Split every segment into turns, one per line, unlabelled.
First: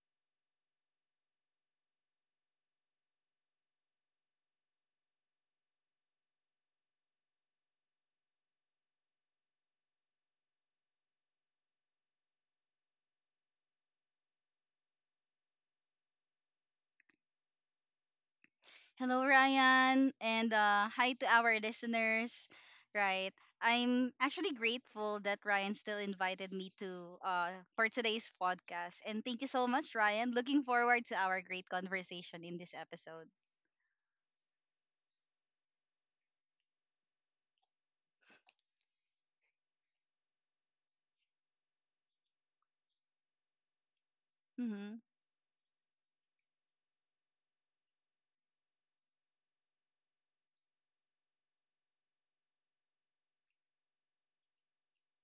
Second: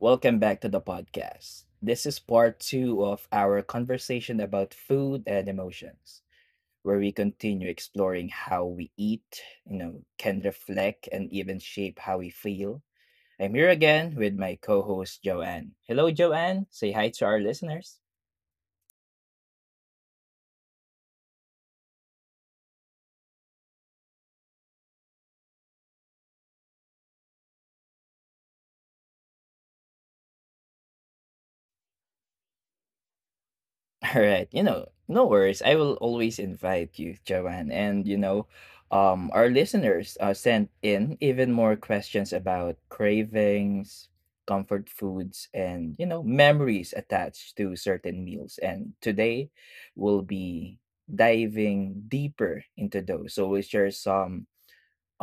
Welcome back to the podcast. This is part two of our conversation about food and emotions, where we continue exploring how we eat, you know, can reflect and even shape how we feel. I'm here again with my co host, Joanne. Hello, Joanne. Say hi to our listeners.
Hello, Ryan, and hi to our listeners. Right, I'm actually grateful that Ryan still invited me to for today's podcast, and thank you so much, Ryan. Looking forward to our great conversation in this episode.
All right, you know, no worries. I will always invite you, Joanne. And our listeners sent in even more questions about cravings, comfort
Mm-hmm.
foods, and you know, memories attached to certain meals. And today, we'll be diving deeper into those. So we'll share some.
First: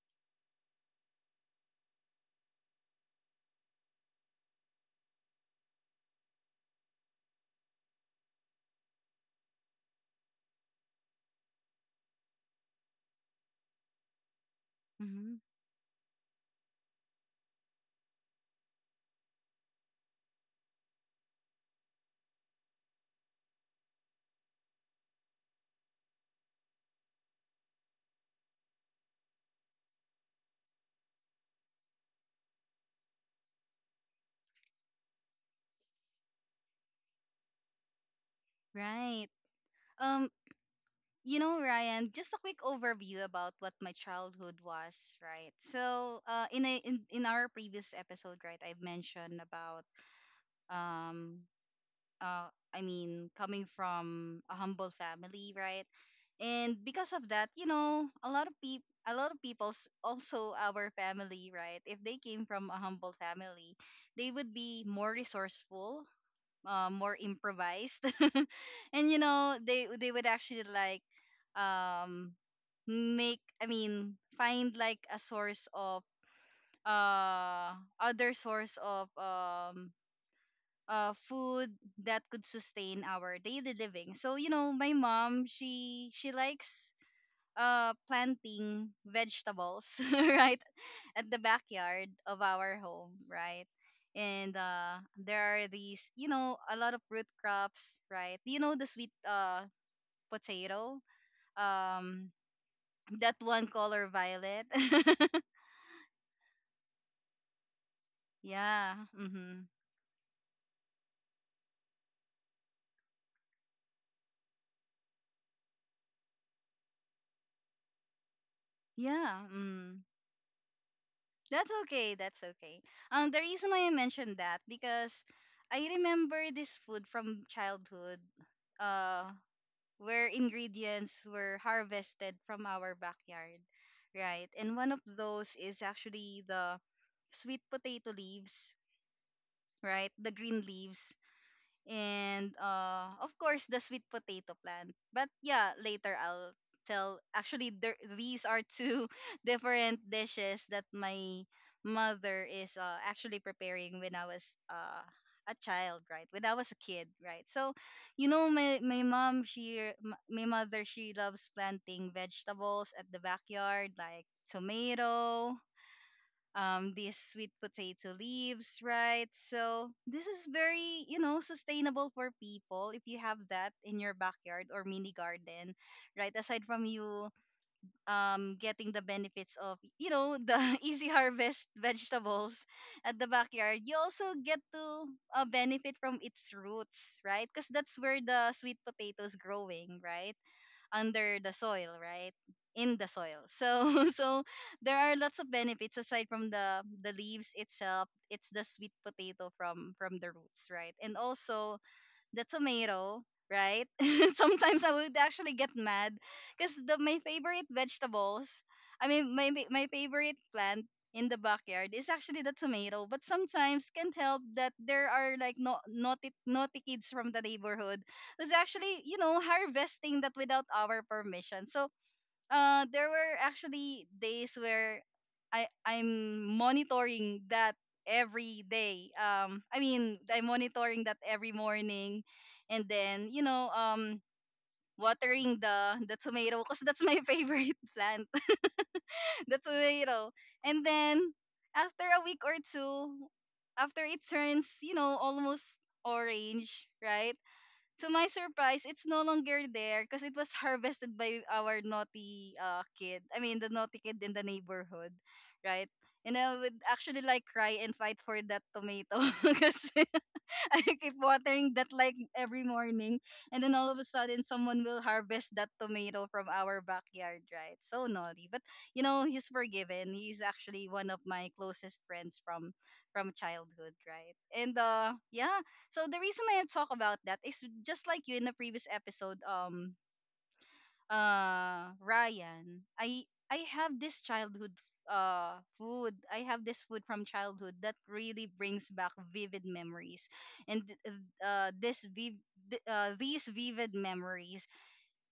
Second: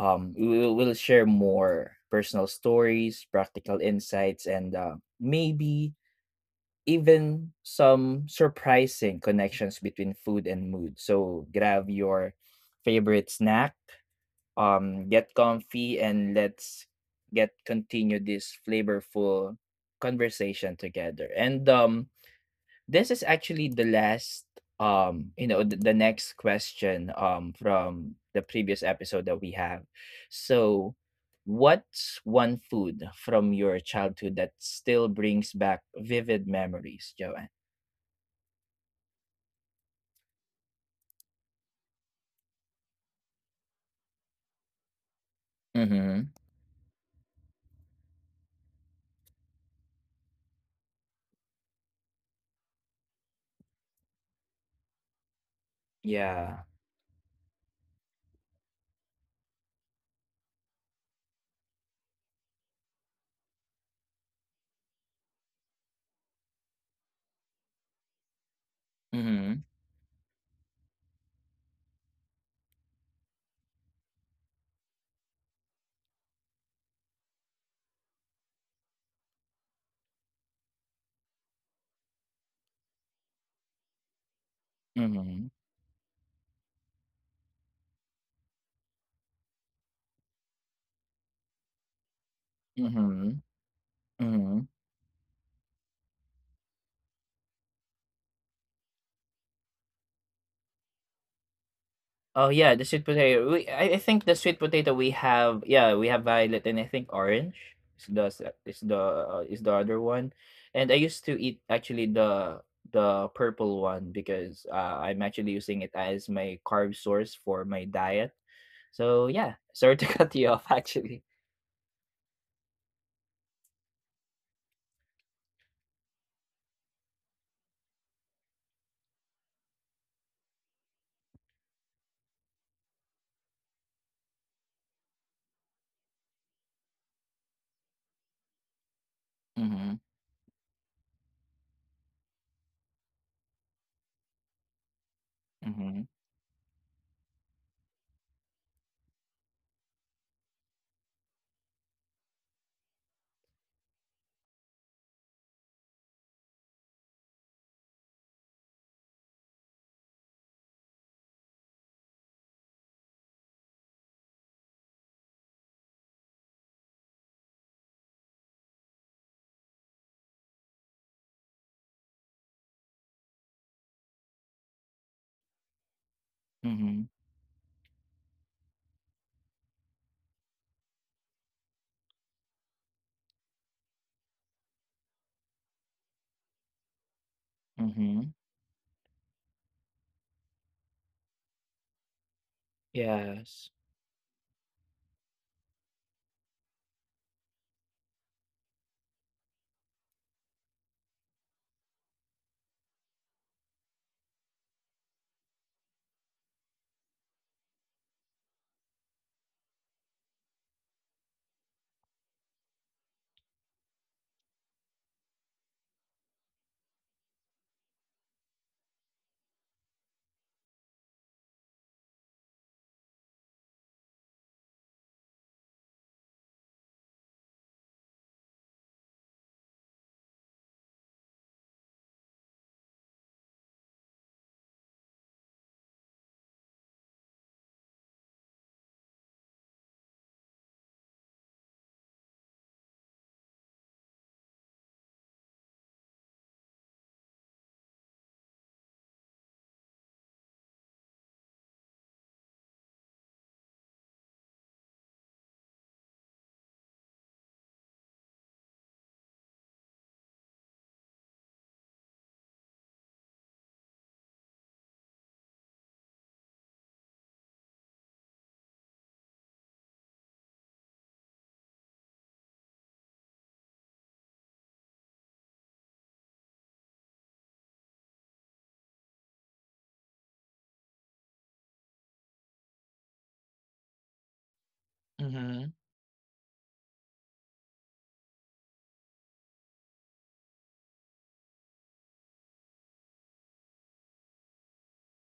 We'll share more personal stories, practical insights, and maybe even some surprising connections between food and mood. So grab your favorite snack, get
Mm-hmm.
comfy, and let's get continue this flavorful conversation together. And this is actually the last you know the next question from the previous episode that we have, so what's one food from your childhood that still brings back vivid memories, Joanne?
Right. Um, you know, Ryan, just a quick overview about what my childhood was. Right. So,
Mhm.
in our previous episode, right, I've mentioned about um uh I mean coming from a humble family, right?
Yeah.
And because of that, you know, a lot of people a lot of people's also our family, right? If they came from a humble family, they would be more resourceful, more improvised. And you know,
Mhm.
they would actually like um make I mean find like a source of uh other source of food that could sustain our daily living. So you know, my mom
Mhm.
she likes planting vegetables right at the backyard of our home,
Mhm.
right? And
Mhm.
there are these, you know, a lot of root crops, right? You know the sweet potato, um,
Oh yeah, the sweet
that
potato.
one
I
color
think the sweet
violet.
potato we have. Yeah, we have violet and I think orange is the s-
Yeah. Hmm.
is the other one. And I used to eat actually the purple one because I'm actually using it as my carb source for my diet. So
Yeah.
yeah, sorry
Mm.
to cut you off actually.
That's okay. That's okay. The reason why I mentioned that because I remember this food from childhood, uh, where ingredients were harvested from our backyard, right? And one of those is actually the sweet potato leaves,
Mhm.
right? The green leaves and of course the sweet potato plant but yeah
Mhm.
later I'll tell actually there, these are two different dishes that my mother is actually preparing when I was a child right when I was a kid right so you know my mom my mother she loves planting vegetables at the backyard like tomato, these sweet potato leaves, right? So this is very, you know, sustainable for people if you have that in your backyard or mini garden, right? Aside from
Mhm.
you getting the benefits of, you know, the easy harvest vegetables at the backyard, you also get to benefit from its roots, right? Because that's where
Mhm.
the sweet potato is growing, right? Under the soil, right? In the soil.
Yes.
So so there are lots of benefits aside from the leaves itself. It's the sweet potato from the roots, right? And also the tomato, right? Sometimes I would actually get mad because the my favorite vegetables, I mean my my my favorite plant in the backyard is actually the tomato. But sometimes can't help that there are like no, naughty naughty kids from the neighborhood who's actually you know harvesting that without our permission. So there were actually days where I'm monitoring that every day. I mean I'm monitoring that every morning and then you know watering the tomato because that's my favorite plant the tomato, and then after a week or two, after it turns you know almost orange right, to my surprise, it's no longer there because it was harvested by our naughty kid. I mean, the naughty kid in the neighborhood, right? And I would actually like cry and fight for that tomato because I keep watering that like every morning, and then all of a sudden, someone will harvest that tomato from our backyard, right? So naughty, but you know he's forgiven. He's actually one of my closest friends from childhood, right? And yeah. So the reason I talk about that is just like you in the previous episode, Ryan, I have this childhood
Mhm.
food. I have this food from childhood that really brings back vivid memories. And uh this viv- these vivid memories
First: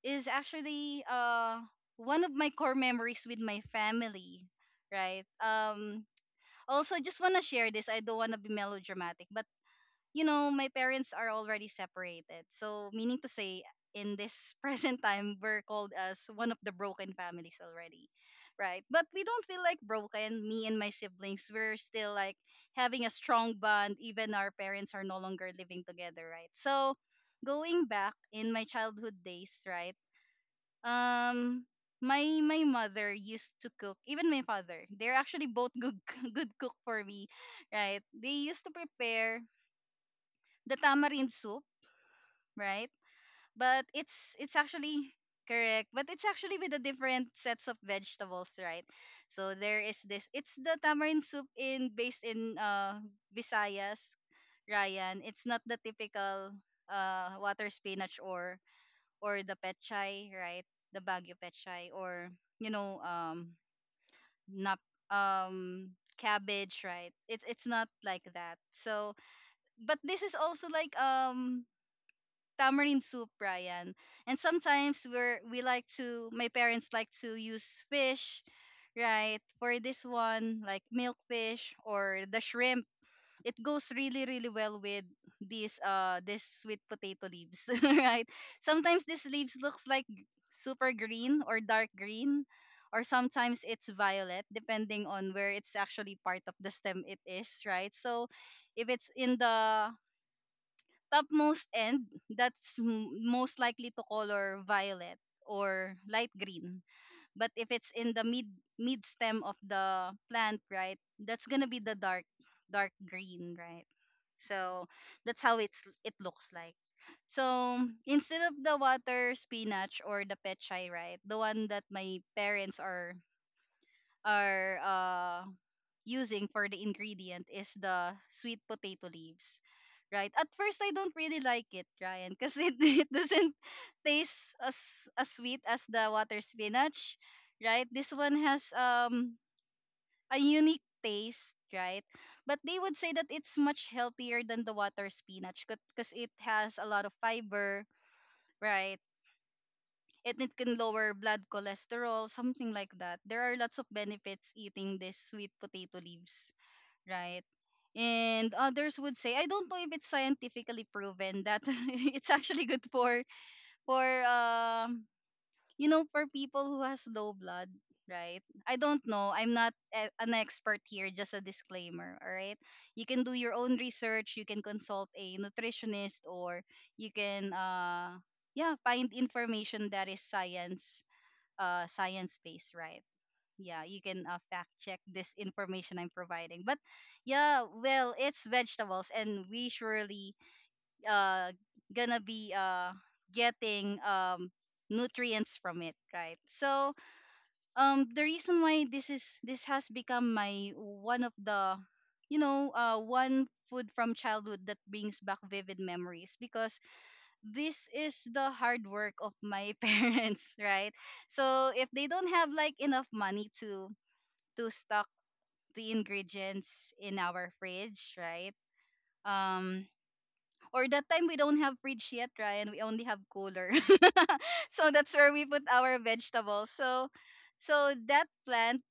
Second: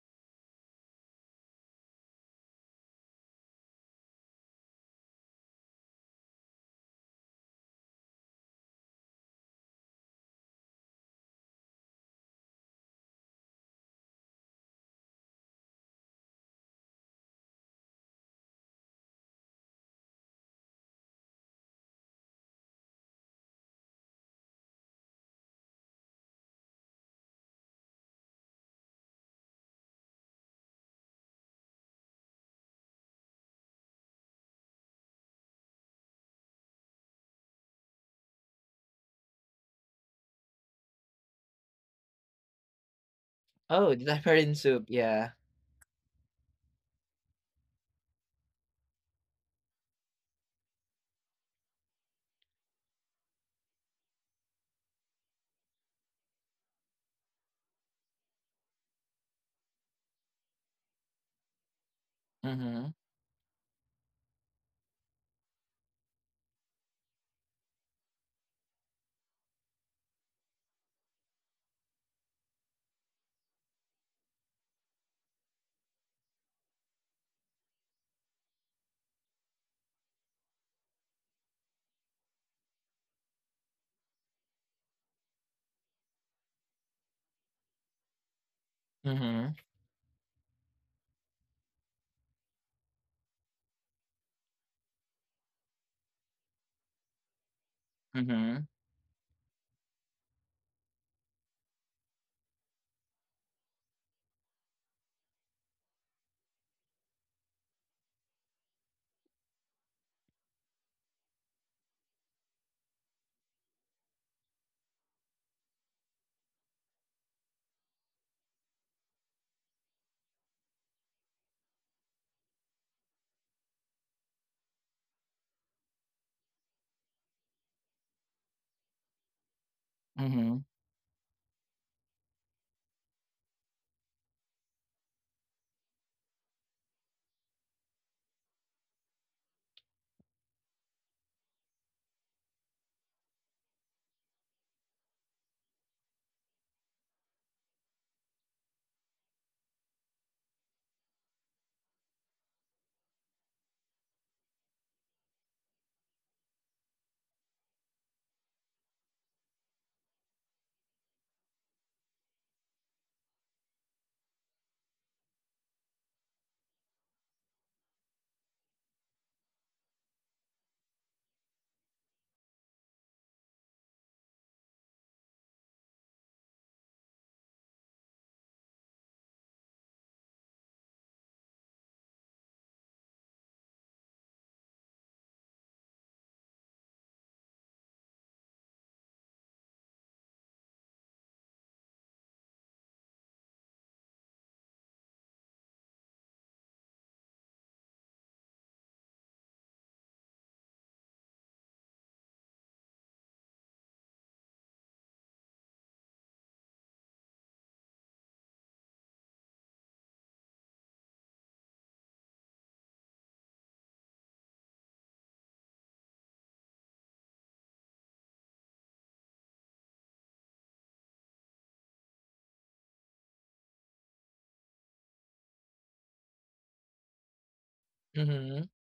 is actually one of my core memories with my family, right? Also just want to share this. I don't want to be melodramatic, but you know, my parents are already separated. So, meaning to say, in this present time, we're called as one of the broken families already, right? But we don't feel like broken. Me and my siblings, we're still like having a strong bond. Even our parents are no longer living together, right? So, going back in my childhood days, right? Um, my mother used to cook. Even my father, they're actually both good good cook for me, right? They used to prepare the tamarind soup, right? But
Oh, the
it's
tamarind soup.
actually
Yeah.
correct, but it's actually with the different sets of vegetables, right? So there is this. It's the tamarind soup in based in Visayas, Ryan. It's not the typical water spinach or the petchay, right? The Baguio petchay or you
Mhm,
know nap um cabbage, right? It's not like that. So but this is also like tamarind soup, Brian. And sometimes we're we like to my parents like to use fish, right? For this one, like milkfish or the shrimp. It goes really, really well with these this sweet potato leaves, right? Sometimes these leaves
mhm,
looks like super green or dark green, or sometimes it's violet depending on where it's actually part of the stem it is, right? So
mhm,
if it's in the topmost end, that's most likely to color violet or light green, but if it's in the mid stem of the plant, right, that's gonna be the dark green, right? So that's how it's it looks like. So instead of the water spinach or the pechay, right, the one that my parents are using for the ingredient is the sweet potato leaves. Right. At
mhm,
first I don't really like it, Ryan, because it, it doesn't taste as sweet as the water spinach. Right? This one has a unique taste, right? But they would say that it's much healthier than the water spinach because it has a lot of fiber, right? And it can lower blood cholesterol, something like that. There are lots of benefits eating this sweet potato leaves, right? And others would say, I don't know if it's scientifically proven that it's actually good for for um you know for people who has low blood, right? I don't know. I'm not a, an expert here. Just a disclaimer, all right? You can do your own research. You can consult a nutritionist, or you can yeah find information that is science based, right? Yeah you can fact check this information I'm providing, but yeah well it's vegetables and we surely uh gonna be getting nutrients from it right so the reason why this has become my one of the you know one food from childhood that brings back vivid memories because this is the hard work of my parents right so if they don't have like enough money to stock the ingredients in our fridge, right? Um, or that time we don't have fridge yet, Ryan. We only have cooler. So that's where we put our vegetables. So so that
mhm,
plant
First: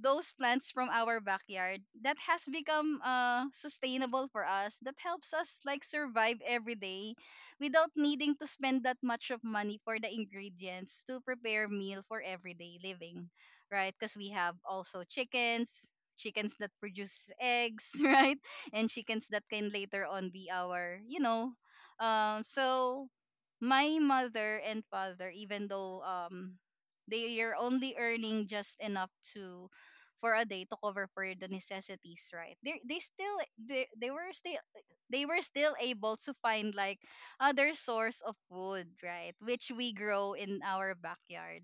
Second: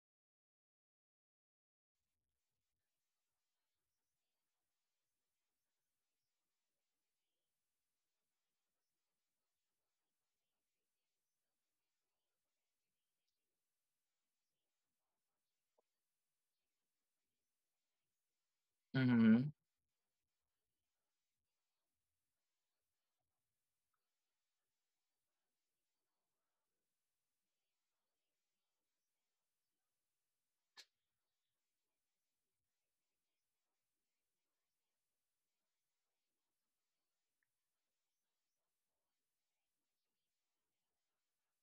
those plants from our backyard that has become sustainable for us that helps us like survive every day without needing to spend that much of money for the ingredients to prepare meal for everyday living, right, because we have also chickens that produce eggs right, and chickens that
mhm,
can later on be our you know um. So my mother and father, even though they are only earning just enough to for a day to cover for the necessities, right? They still they were still able to find like other source of food, right? Which we grow in our backyard.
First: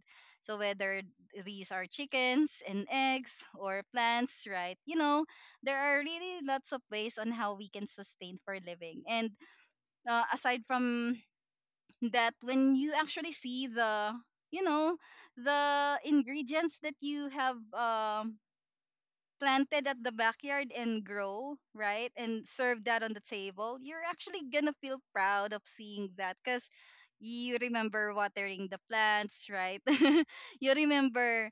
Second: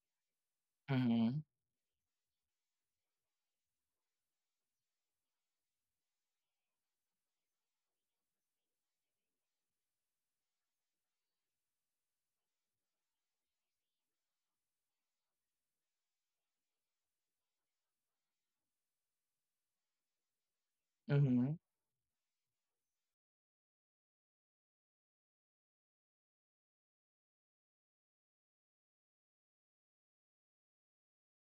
So whether
mhm,
these are chickens and eggs or plants, right? You know, there are really lots of ways on how we can sustain for living. And aside from that, when you actually see the you know the ingredients that you have planted at the backyard and
mhm,
grow, right? And serve that on the table, you're actually gonna feel proud of seeing that because you remember watering the plants, right? You remember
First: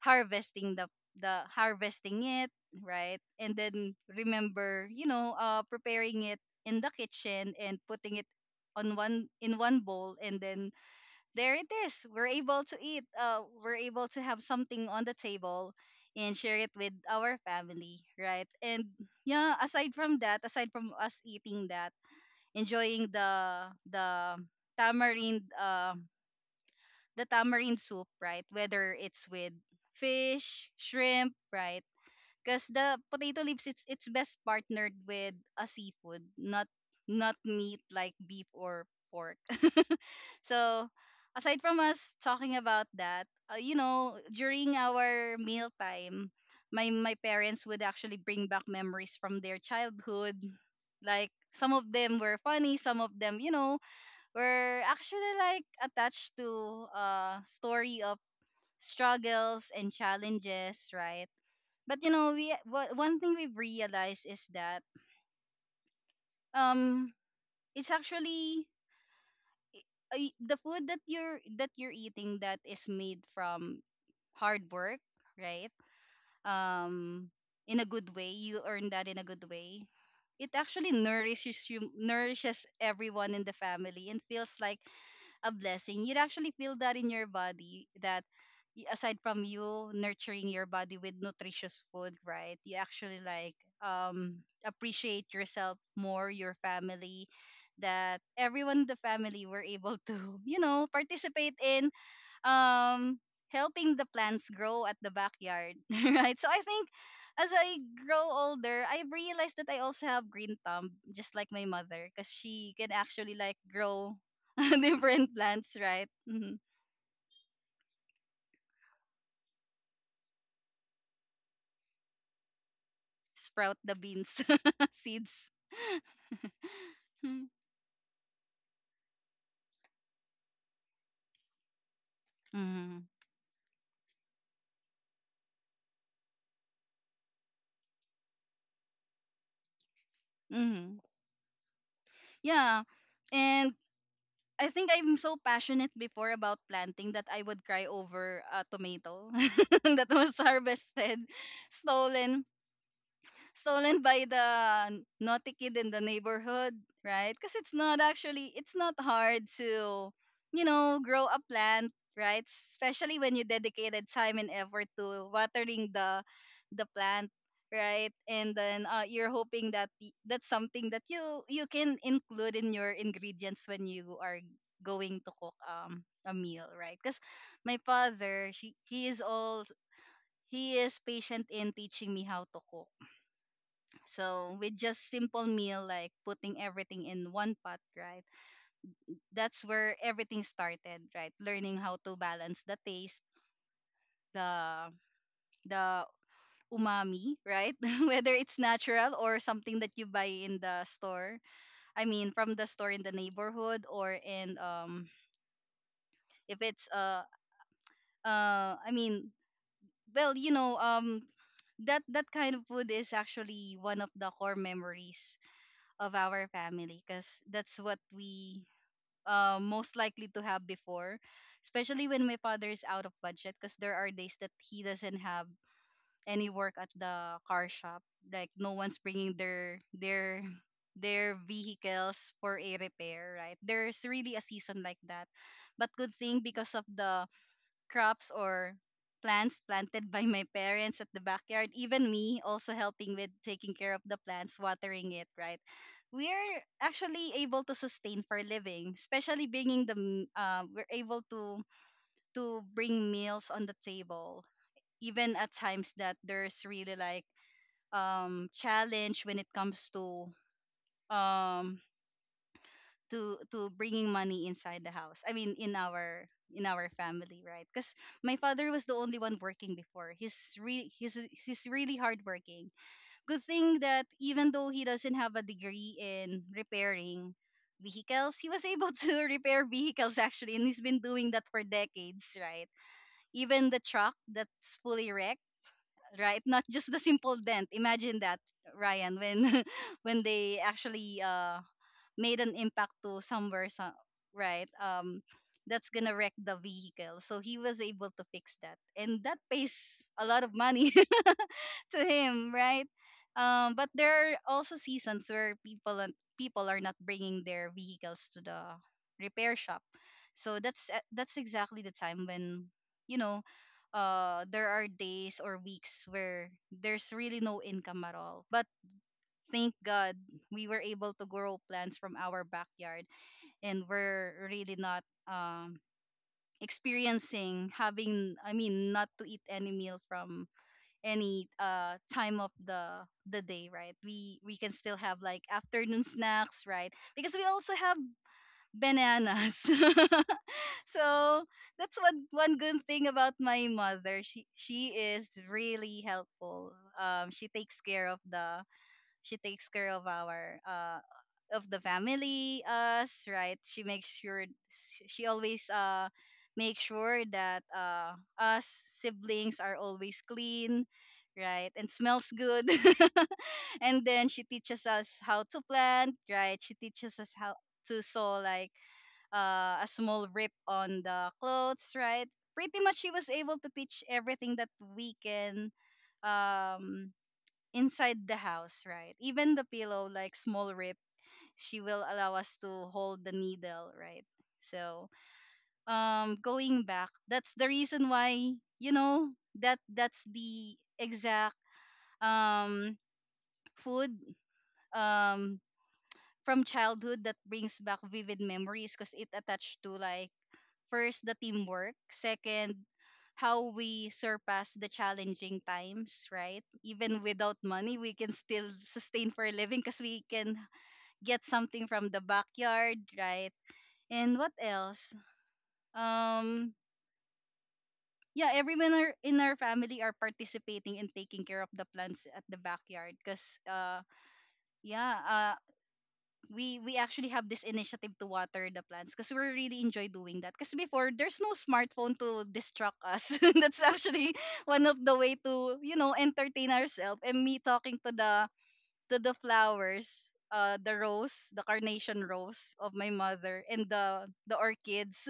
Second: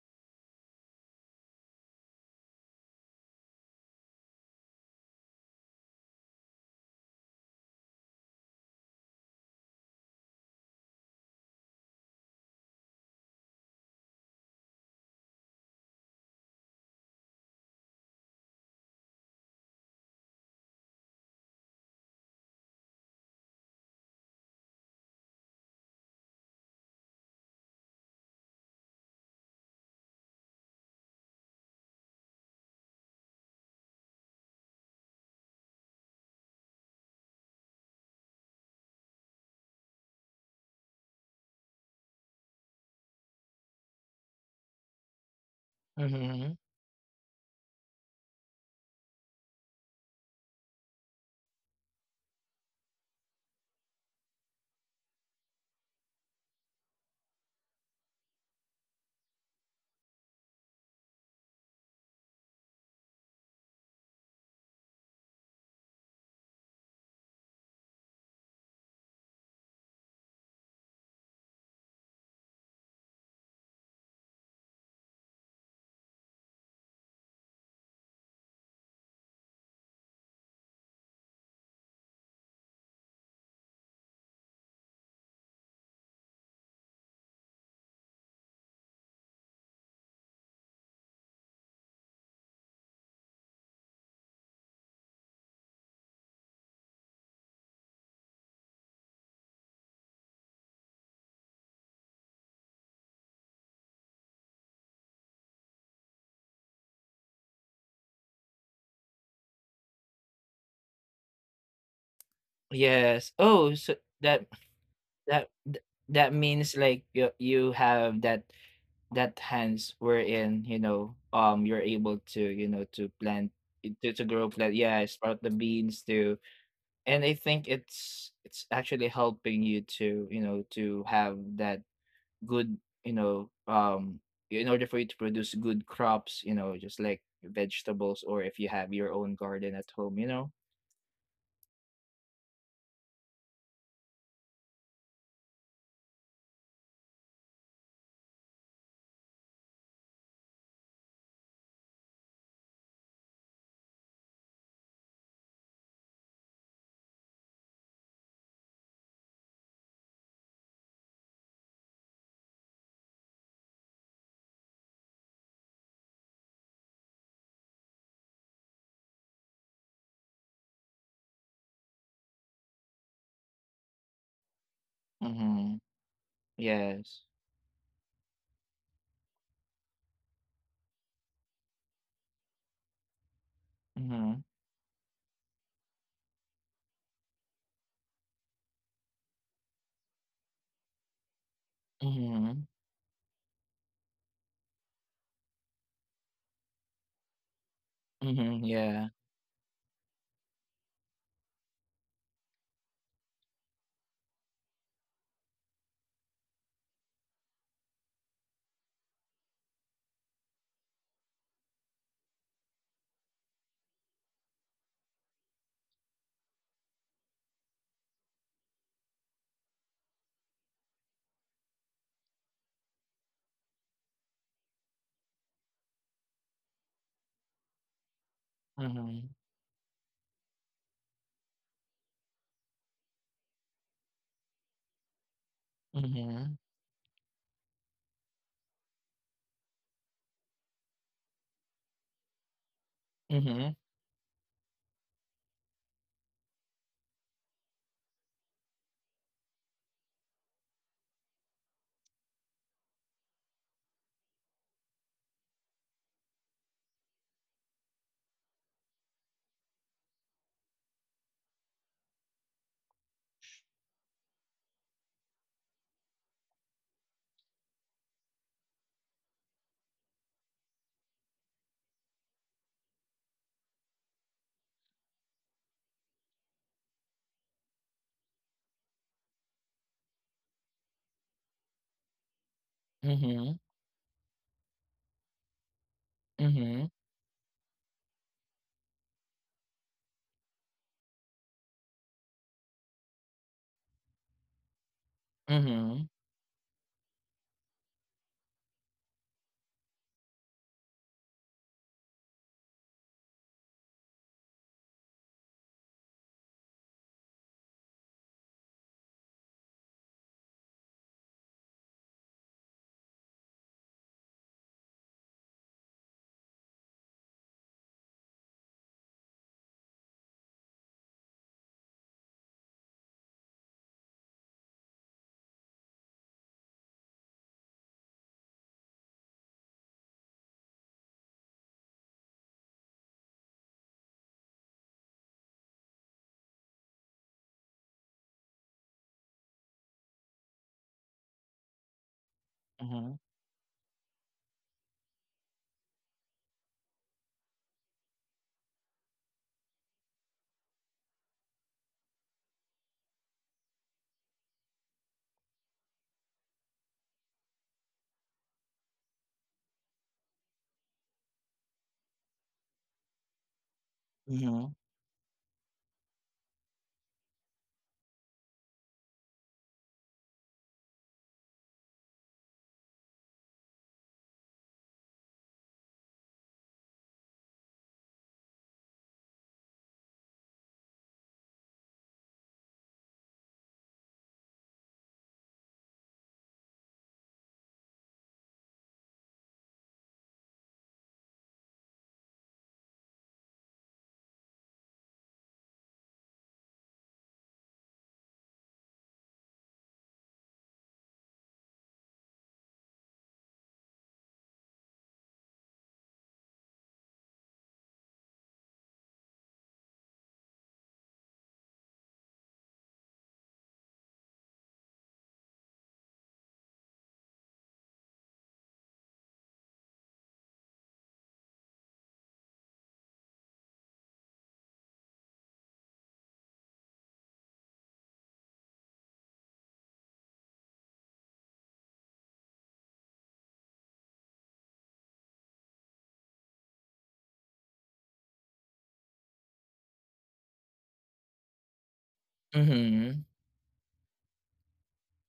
harvesting the harvesting it, right? And then remember, you know, preparing it in the kitchen and putting it on one bowl, and then there it is. We're able to eat. We're able to have something on the table and share it with our family, right? And yeah, aside from that, aside from us eating that, enjoying the tamarind uh, tamarind soup, right? Whether it's with fish, shrimp, right? Because the potato leaves, it's best partnered with a seafood, not not meat like beef or pork. So, aside from us talking about that, you know, during our meal time,
mhm.
my parents would actually bring back memories from their childhood. Like some of them were funny, some of them, were actually like attached to a story of struggles and challenges, right? One thing we've realized is that um it's actually i- the food that you're eating that is made from hard work, right? Um, in a good way, you earn that in a good way. It actually nourishes you, nourishes everyone in the family, and feels like a blessing. You'd actually feel that in your body aside from you nurturing your body with nutritious food, right? You actually like appreciate yourself more, your family, that everyone in the family were able to, participate in um helping the plants grow at the backyard, right? So I think, as I grow older, I realized that I also have green thumb just like my mother because she can
Yes.
actually like
Oh, so
grow
that
different
that
plants,
th-
right.
that
Hmm.
means like you have that that hands wherein, you know, you're able to, you know, to plant
Sprout the
to
beans,
grow plant, yeah, sprout
seeds.
the beans too. And I
Hmm.
think it's actually helping you to, you know, to have that good,
Mm-hmm.
you know, in order for you to produce good crops, you know, just like vegetables or if you have your own garden at home, you know?
Hmm. Yeah. And I think I'm so passionate before about planting that I would cry over a tomato that was harvested, stolen stolen by the naughty kid in the neighborhood, right? Because it's not actually, it's not hard to, grow a plant, right? Especially when you dedicated time and effort to watering the plant, right? And then you're hoping that that's something that you can include in your ingredients when you are going to cook
Mm-hmm.
a meal, right? Because
Yes.
my father, she, he is patient in teaching me how to cook,
Mm-hmm.
so with just simple meal like putting everything in one pot, right? That's where everything started, right? Learning how to
Mm-hmm.
balance the taste, the the umami, right? Whether it's
Mm-hmm. Yeah.
natural or something that you buy in the store. I mean, from the store in the neighborhood or in, if it's, I mean, well, that kind of food is actually one of the core memories of our family because that's what we, most likely to have before, especially when my father is out of budget because there are days that he doesn't have any work at the car shop. Like no one's
Mm-hmm.
bringing their vehicles for a repair, right? There's really a season like that. But good thing,
Mm-hmm.
because of the crops or plants planted by my parents at the backyard, even me also helping with taking
Mm-hmm.
care of the plants, watering it, right? We're actually able to sustain for a living, especially we're able to bring meals on the table, even at times that there's really like challenge when it comes to um to bringing money inside the house. I mean, in our family, right? Because my father was the only one working before. He's re he's really hardworking. Good thing that even though he doesn't have a degree in repairing vehicles, he was able to repair vehicles actually, and he's been doing that for decades, right?
Mm-hmm.
Even the truck that's fully wrecked, right? Not
Mm-hmm.
just the simple dent. Imagine that, Ryan, when when they actually made an impact to somewhere, so, right. That's
Mm-hmm.
gonna wreck the vehicle, so he was able to fix that and that pays a lot of money to him, right. But there are also seasons where people are not bringing their vehicles to the repair shop, so that's that's exactly the time when, you know there are days or weeks where there's really no income at all. But thank God we were able to grow plants from our backyard, and we're really not experiencing having, I mean, not to eat any meal from any time of the day, right? We can still have like afternoon snacks, right? Because we also have bananas. So that's one good thing
Mm-hmm.
about my mother. She is really helpful. um she takes care of the she takes care of our, of the family, us, right? She makes sure she always, make sure that, us siblings are always clean, right? And smells good. And then she
Mm-hmm.
teaches us how to plant, right? She teaches us how to sew, like, a small rip on the clothes, right? Pretty much she was able to teach everything that we can, um inside the house, right? Even the pillow, like small rip, she will allow us to hold the needle, right? So, going back, that's the reason why, that's the exact, um food, um from childhood that brings back vivid memories because it attached to like, first the teamwork, second how we surpass the challenging times, right? Even without money, we can still sustain for a living because we can get something from the backyard, right? And what else? Um, yeah, everyone are, in our family, are participating in taking care of the plants at the backyard because, uh, yeah, we actually have this initiative to water the plants because we really enjoy doing that, because before there's no smartphone to distract us. That's actually one of the way to, entertain ourselves, and me talking to the flowers, the rose, the carnation rose of my
Mm-hmm.
mother, and the orchids.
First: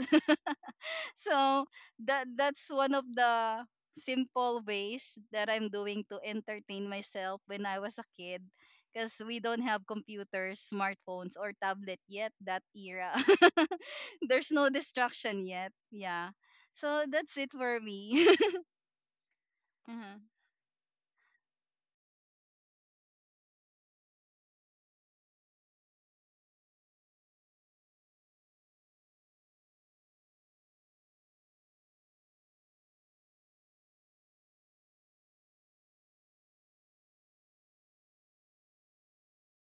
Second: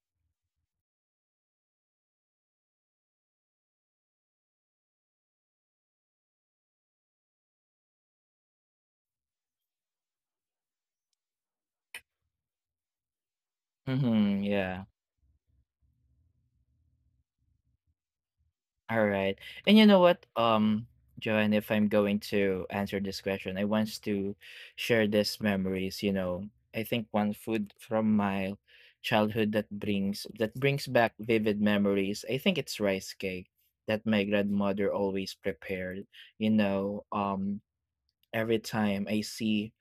So that that's one of the simple ways that I'm doing to entertain myself when I was a kid, because we don't have computers, smartphones or tablet yet that era.
Mm-hmm.
There's no
Yeah.
distraction yet. Yeah. So that's it for me.
All right. And you know
Mm-hmm.
what, Joanne, if I'm going to answer this question, I want to share these memories, you know. I think one food from my childhood that brings back vivid memories. I think it's rice cake that my grandmother always prepared. You know, every time I see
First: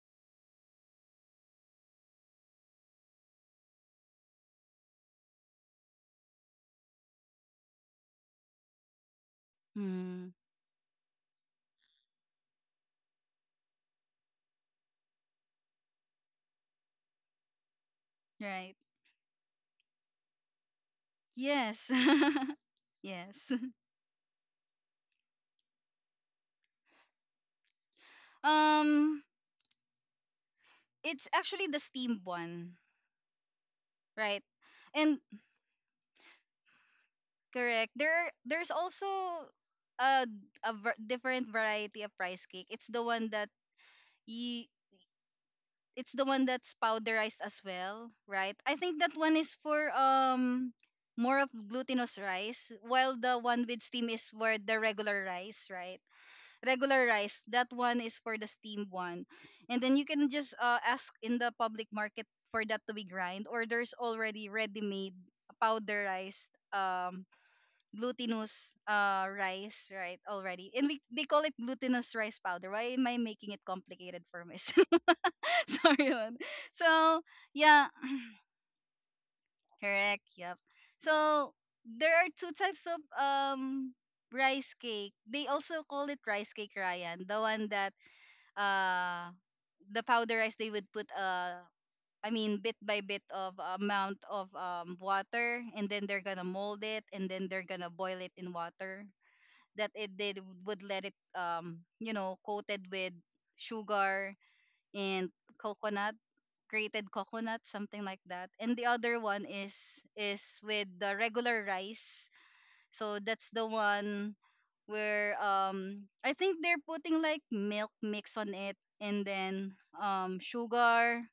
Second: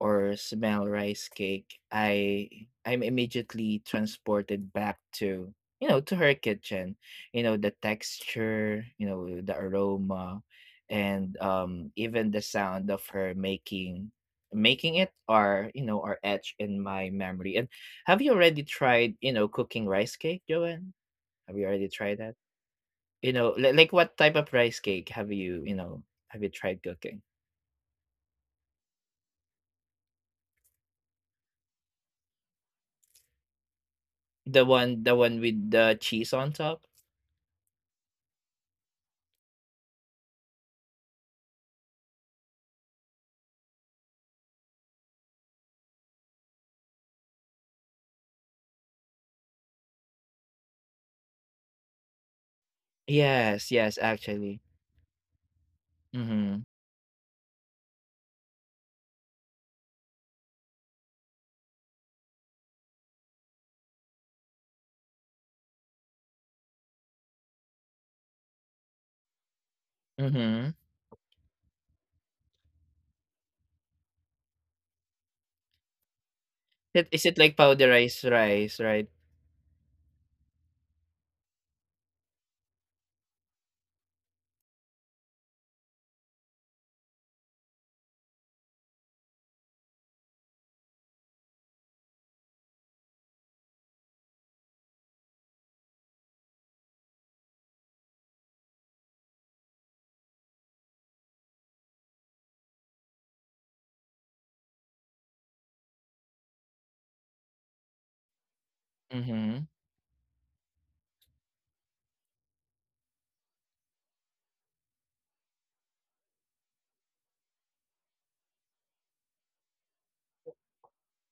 or smell rice cake, I'm immediately transported back to, you know, to her kitchen. You know, the texture, you know, the
Hmm.
aroma and even the sound of her making it are, you know, are etched in my memory. And have you already
Right.
tried, you know, cooking rice cake, Joanne? Have you already
Yes.
tried that? You
Yes.
know, like what type of rice cake have you, you know, have you tried cooking?
Um, it's actually the steam one, right?
The
And.
one with the cheese on top?
Correct. There's also a different variety of rice cake. You it's the one that's powderized as well, right? I think that one is for, more of glutinous rice, while the one
Yes,
with
yes,
steam is for
actually.
the regular rice, right?
Mhm,
Regular rice, that one is for the steamed one. And then you can just, ask in the public market for that to be grind, or there's already ready-made powderized, um glutinous, rice, right? Already,
mhm.
and we they call it glutinous rice powder. Why am I making it complicated for myself? Sorry. Yun.
It
So
is it like
yeah,
powderized rice, right?
correct. Yep. So there are two types of, rice cake. They also call it rice cake, Ryan, the one that, uh the powder rice, they would put, I mean bit by bit of amount of, water, and then they're gonna mold it, and then they're gonna boil it in water that it they would let it, coated with sugar and coconut, grated coconut, something like that. And the other one
Mhm,
is with the regular rice. So that's the one where, I think they're putting like milk mix on it, and then, sugar,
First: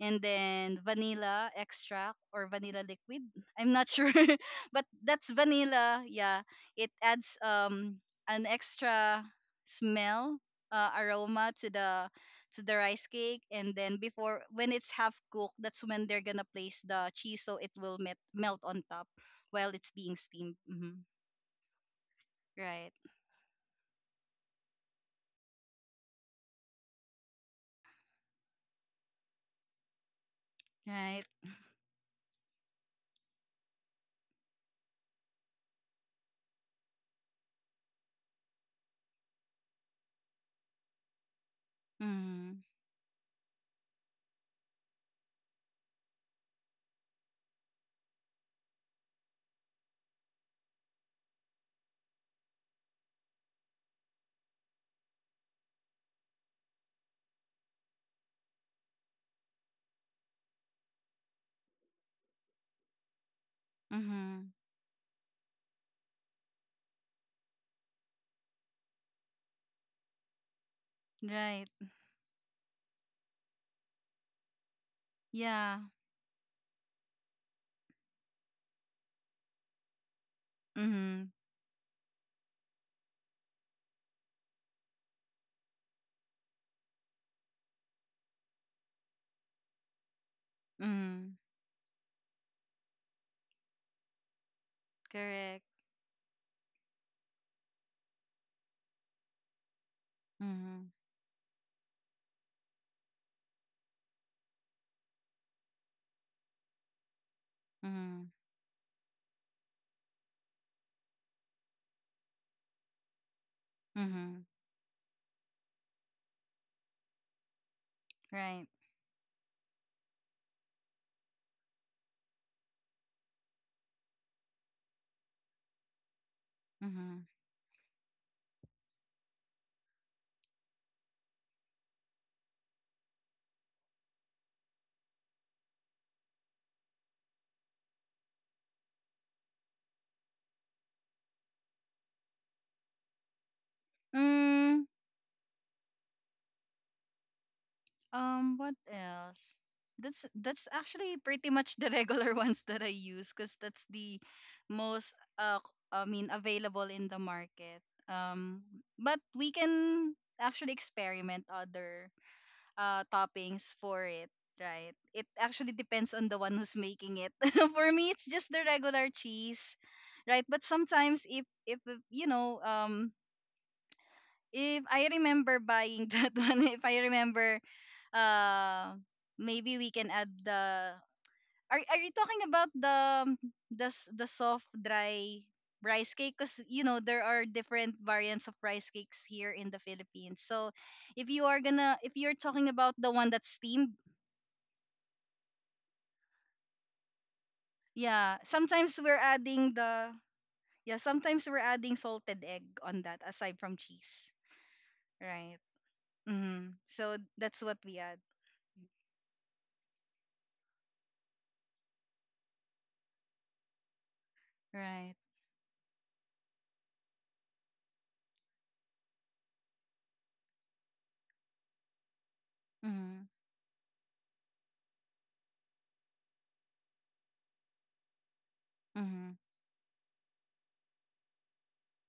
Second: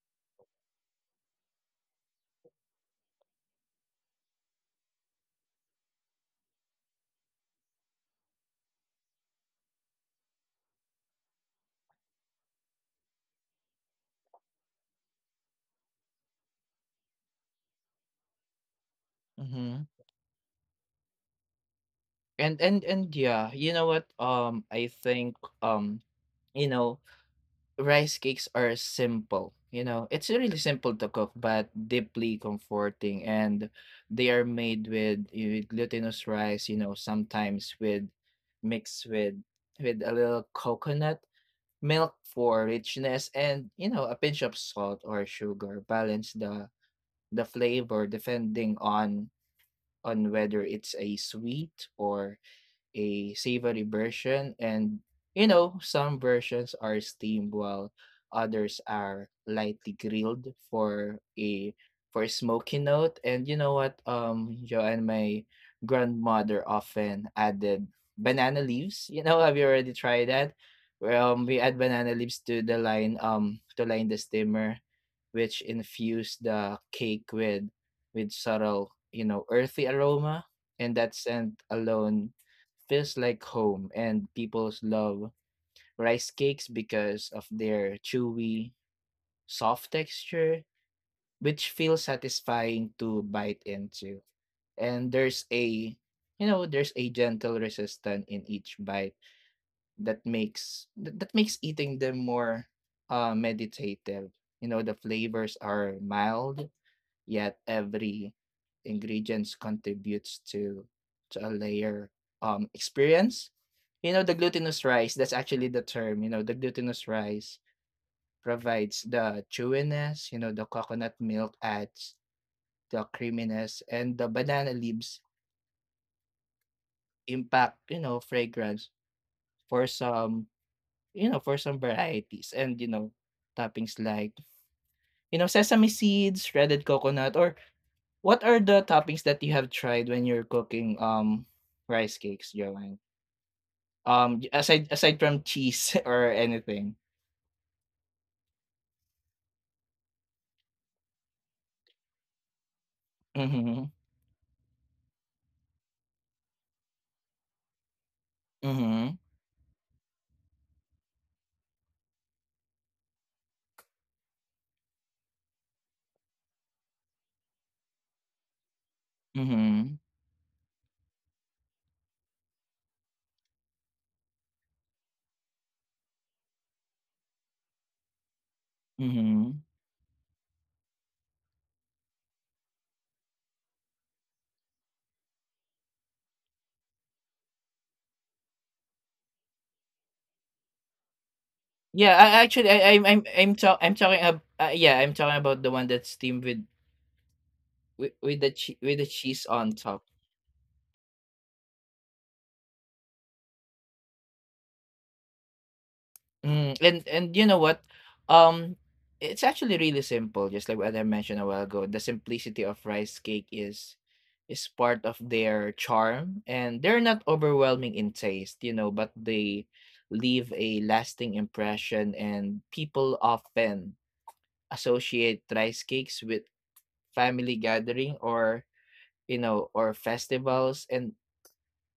and then vanilla extract or vanilla liquid. I'm not sure, but that's vanilla. Yeah, it adds, an extra smell, aroma to the rice cake, and then before, when it's half cooked, that's when they're gonna place the cheese, so it will melt on top while
mhm.
it's being steamed. Hmm.
And and
Right.
and yeah, you know what? I think um, you know, rice cakes are simple. You know, it's really simple to
Right.
cook, but deeply comforting. And they are made with glutinous rice. You know, sometimes with mixed with a little coconut milk
Mm.
for richness and, you know, a pinch of salt or sugar balance the flavor depending on whether it's a sweet or a savory version, and you know, some versions are steamed while others are lightly grilled for a smoky note. And you know what,
Mhm.
Joanne, my grandmother often added banana leaves. You know, have you already tried that? Well, we
Right.
add banana leaves to the line, to line the steamer, which
Yeah.
infuse the cake with subtle, you know, earthy aroma. And that
Mhm.
scent alone feels like home, and people's love rice cakes because of their chewy, soft texture,
Mhm.
which feels satisfying to bite into. And there's
Correct.
a you know, there's a gentle resistance in each bite that makes
Mhm.
that that makes eating them more meditative. You know, the flavors are mild yet
Mhm.
every ingredients contributes to a layer experience, you know, the
Mm-hmm.
glutinous rice, that's actually the term, you know, the glutinous rice
Right.
provides the chewiness, you know, the coconut milk adds the creaminess and the banana leaves
Mm-hmm.
impact, you know, fragrance for some, you know, for some varieties, and you know, toppings like, you know, sesame seeds, shredded coconut, or what are the toppings that you have tried when you're cooking, rice cakes, Joanne? J
Mm,
aside aside from cheese or anything?
what else? That's actually pretty much the regular ones that I use because that's
Mhm,
the most, I mean available in the market.
mhm,
But we can actually experiment other, toppings for it, right? It actually depends on the one who's making it. For me, it's just the regular cheese,
mhm,
right? But sometimes if, if I remember buying that one, if I remember, uh,
mhm.
maybe we can add the. Are you talking about the, um, the soft dry rice cake? Because you know there are different variants of rice cakes here in the Philippines. So, if you're
Yeah,
talking
I
about
actually
the one that's steamed,
I'm talking ab yeah, I'm talking about the one that's steamed
yeah,
with the chee
sometimes
with
we're
the cheese
adding
on
the
top.
yeah, sometimes we're adding salted egg on that aside from cheese, right? Mm-hmm.
Mm,
So
and you
that's
know
what
what?
we add,
Um, it's actually really simple. Just like what I mentioned a while ago, the simplicity of rice cake is
right?
part of their charm, and they're not overwhelming in taste, you know, but they leave a lasting impression, and people
Mm-hmm.
often associate rice cakes with family gathering or
Mhm.
you know or festivals, and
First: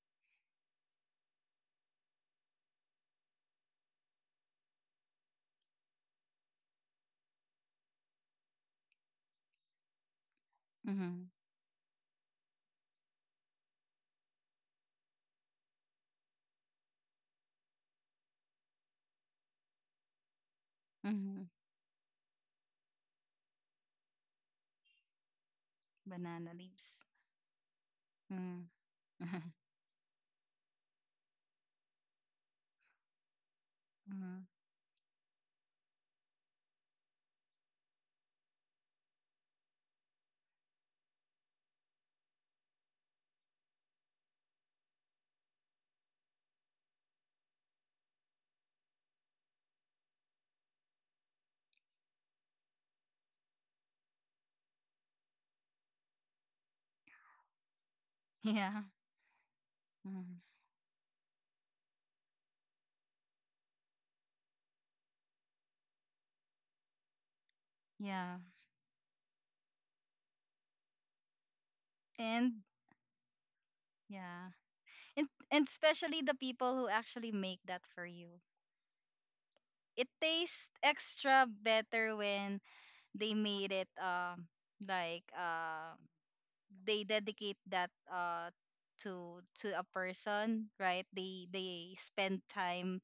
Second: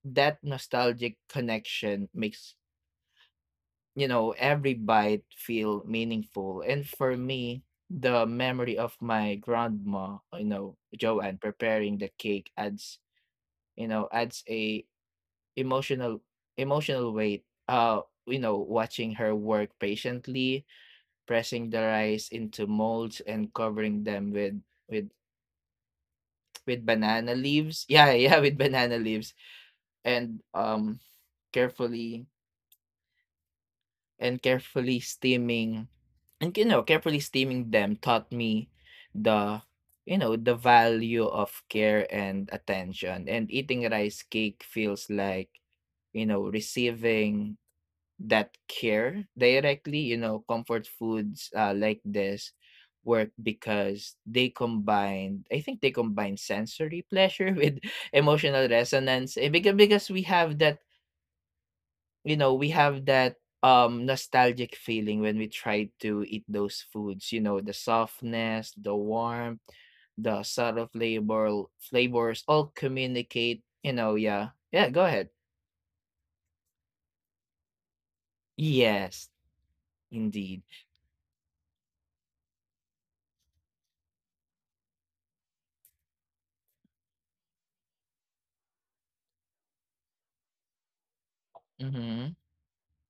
that nostalgic connection makes, you know, every bite feel meaningful. And for me, the memory of my grandma, you know,
Mhm.
Joanne preparing the cake adds, you know, adds a emotional emotional weight. You know, watching her work patiently,
Mhm.
pressing the rice into molds and covering them with with
Banana
with
leaves.
banana leaves. Yeah, yeah, with
Mm.
banana leaves and carefully
Mhm.
carefully steaming. And, you know, carefully steaming them taught me the, you know, the value of care and attention. And eating rice cake feels like, you know, receiving that care directly. You know, comfort foods like this work because they combine I think they combine sensory pleasure with emotional
Yeah.
resonance, eh, because we
Mhm.
have that you know, we have that nostalgic feeling when we try to eat those foods, you know, the
Yeah.
softness, the warmth, the subtle flavors
And
all communicate, you know, yeah.
yeah.
Yeah, go ahead.
And especially the people who actually make that for you.
Yes,
It
indeed.
tastes extra better when they made it, like, they dedicate that, to a person, right? They
Mm-hmm.
spend time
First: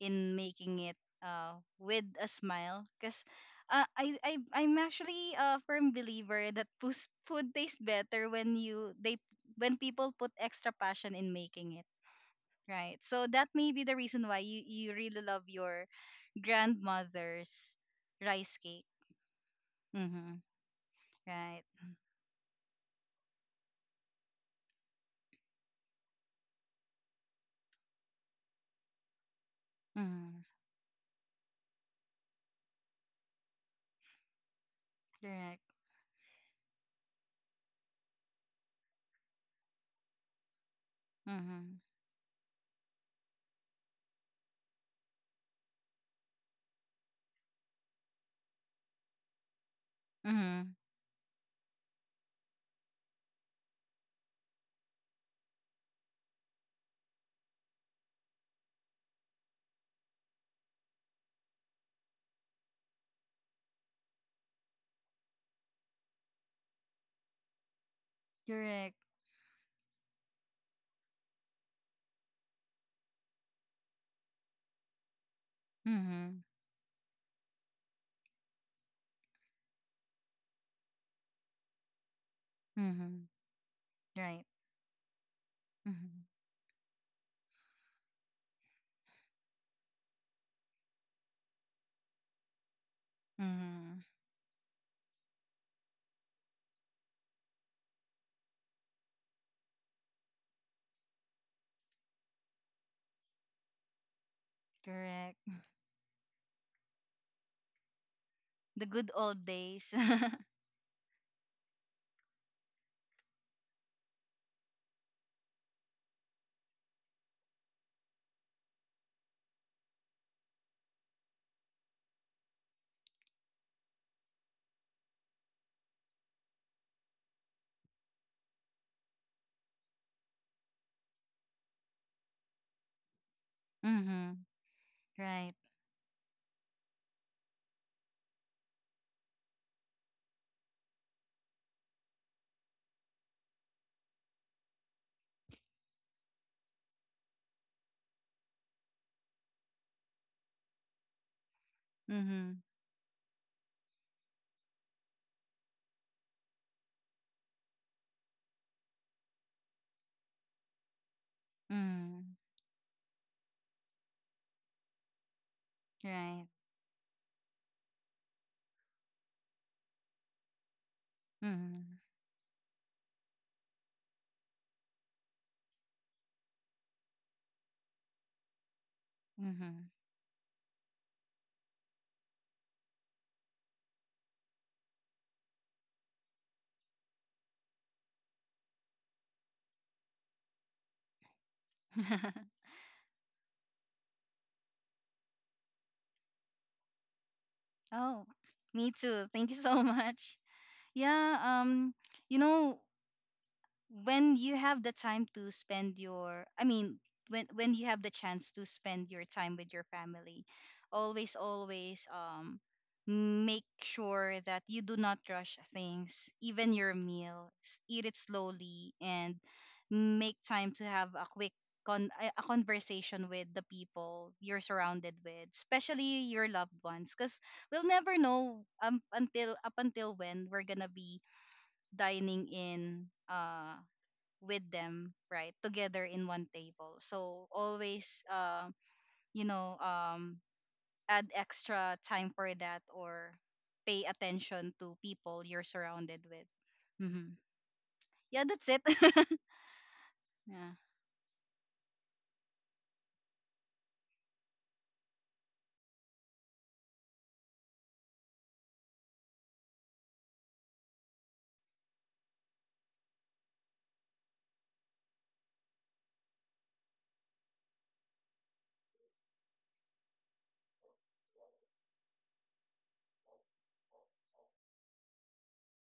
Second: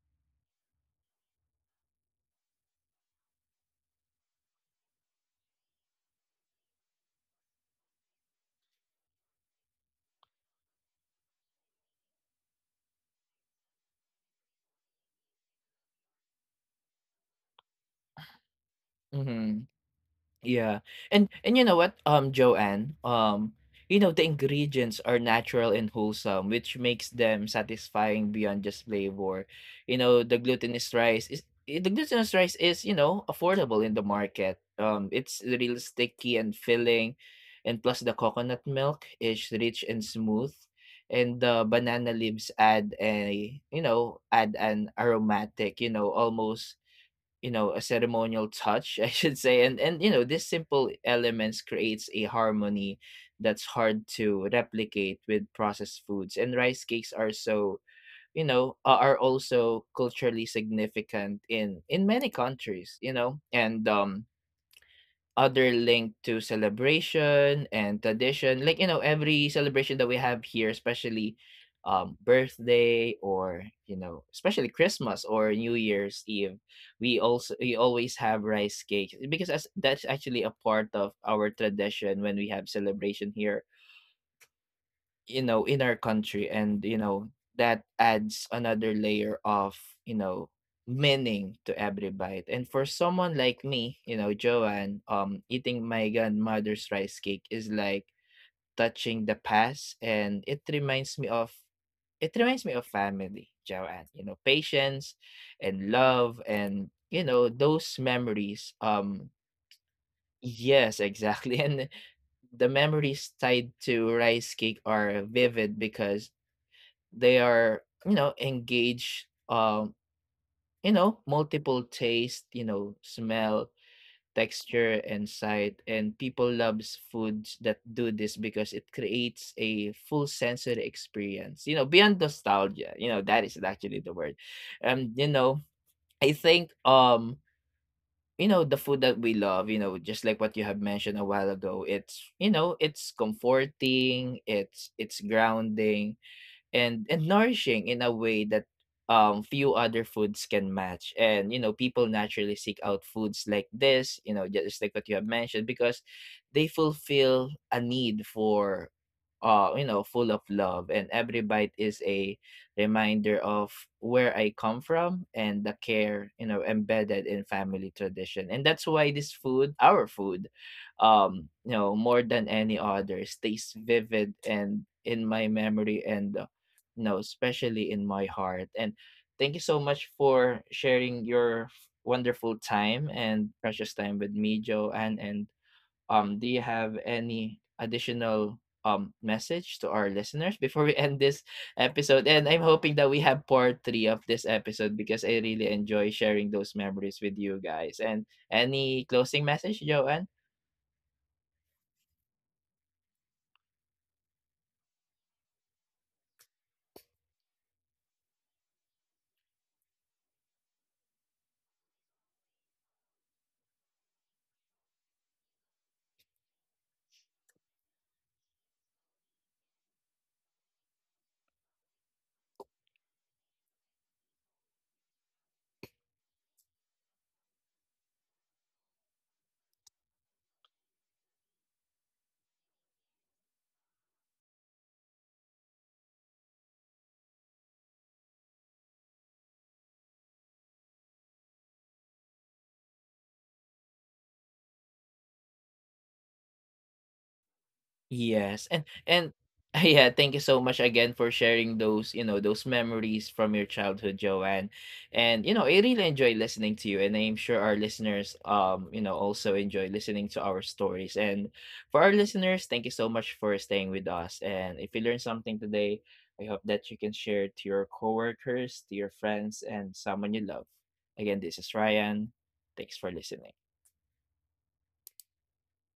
in making it, with a smile, because, I'm actually a firm believer that food tastes better when you they when people put extra passion in making it, right? So that may be the reason why you really love your grandmother's rice cake.
Mm-hmm.
Mm-hmm.
Yeah. And
Right.
you know what, Joanne, you know, the ingredients are natural and wholesome, which makes them satisfying beyond just flavor. You know,
mm-hmm.
the glutinous rice is, you know, affordable in the market. It's
correct
real sticky and filling, and plus the coconut milk is rich and smooth, and
mm-hmm.
the banana leaves add a, you know, add an aromatic, you know, almost you know a ceremonial touch I should say, and you know these
Mm-hmm.
simple elements creates a harmony that's hard to replicate with processed foods, and rice cakes are so you know are also culturally significant in many countries, you know, and other link to celebration and tradition. Like, you
Correct.
know, every celebration that we have here, especially birthday or, you know, especially Christmas or New Year's
Mm-hmm.
Eve, we also we always have rice cake because that's actually a part of our tradition when we have
Mm-hmm.
celebration here,
Right.
you know, in our
Mm-hmm.
country, and you know that adds another layer of, you know, meaning to every bite, and for someone like
Mm-hmm.
me, you know, Joanne, um, eating my grandmother's rice cake is like touching the past, and it reminds me of family, Joanne, you know, patience
Correct.
and love, and you know those
The
memories
good old days.
yes exactly and the memories tied to rice cake are vivid because they are, you know, engage, you know, multiple taste, you know, smell, texture, and sight. And people loves foods that do this because it creates a full sensory experience. You know, beyond nostalgia. You know, that is actually the
Mm-hmm.
word. You
Right.
know, I think you know the food that we love, you know, just like what you have mentioned a while ago, it's you know it's comforting, it's grounding and nourishing in a way that few other foods can match, and you know people naturally
Mm-hmm.
seek out foods like this, you know, just like what you have mentioned because they fulfill a need for you know full of love, and every bite is a
Mm.
reminder of where I come from and the care, you
Right.
know, embedded in family tradition, and that's why this food our food um, you know,
Mm-hmm.
more than any other, stays vivid and in my memory, and no, especially in my heart. And thank you so
Mm-hmm.
much for sharing your wonderful time and precious time with me, Joanne. And do you have any additional message to our listeners before we end this episode? And I'm hoping that we have part three of this episode because I really enjoy sharing those memories with you guys. And
Oh,
any
me
closing
too. Thank you
message,
so
Joanne?
much. Yeah, you know, when you have the time to spend your I mean, when you have the chance to spend your time with your family, always always, make sure that you do not rush things, even your meal. Eat it slowly, and make time to have a quick, a conversation with the people you're surrounded with, especially your loved ones, because we'll never know, until up until when we're gonna be dining in, with them, right? Together in one table. So always, uh, you know um, add extra time for that, or pay attention to people you're surrounded with. Hmm. Yeah, that's
Yes,
it.
and yeah, thank you so much
Yeah.
again for sharing those, you know, those memories from your childhood, Joanne. And you know, I really enjoy listening to you, and I'm sure our listeners, you know, also enjoy listening to our stories. And for our listeners, thank you so much for staying with us. And if you learned something today, I hope that you can share it to your coworkers, to your friends, and someone you love. Again, this is Ryan. Thanks for listening.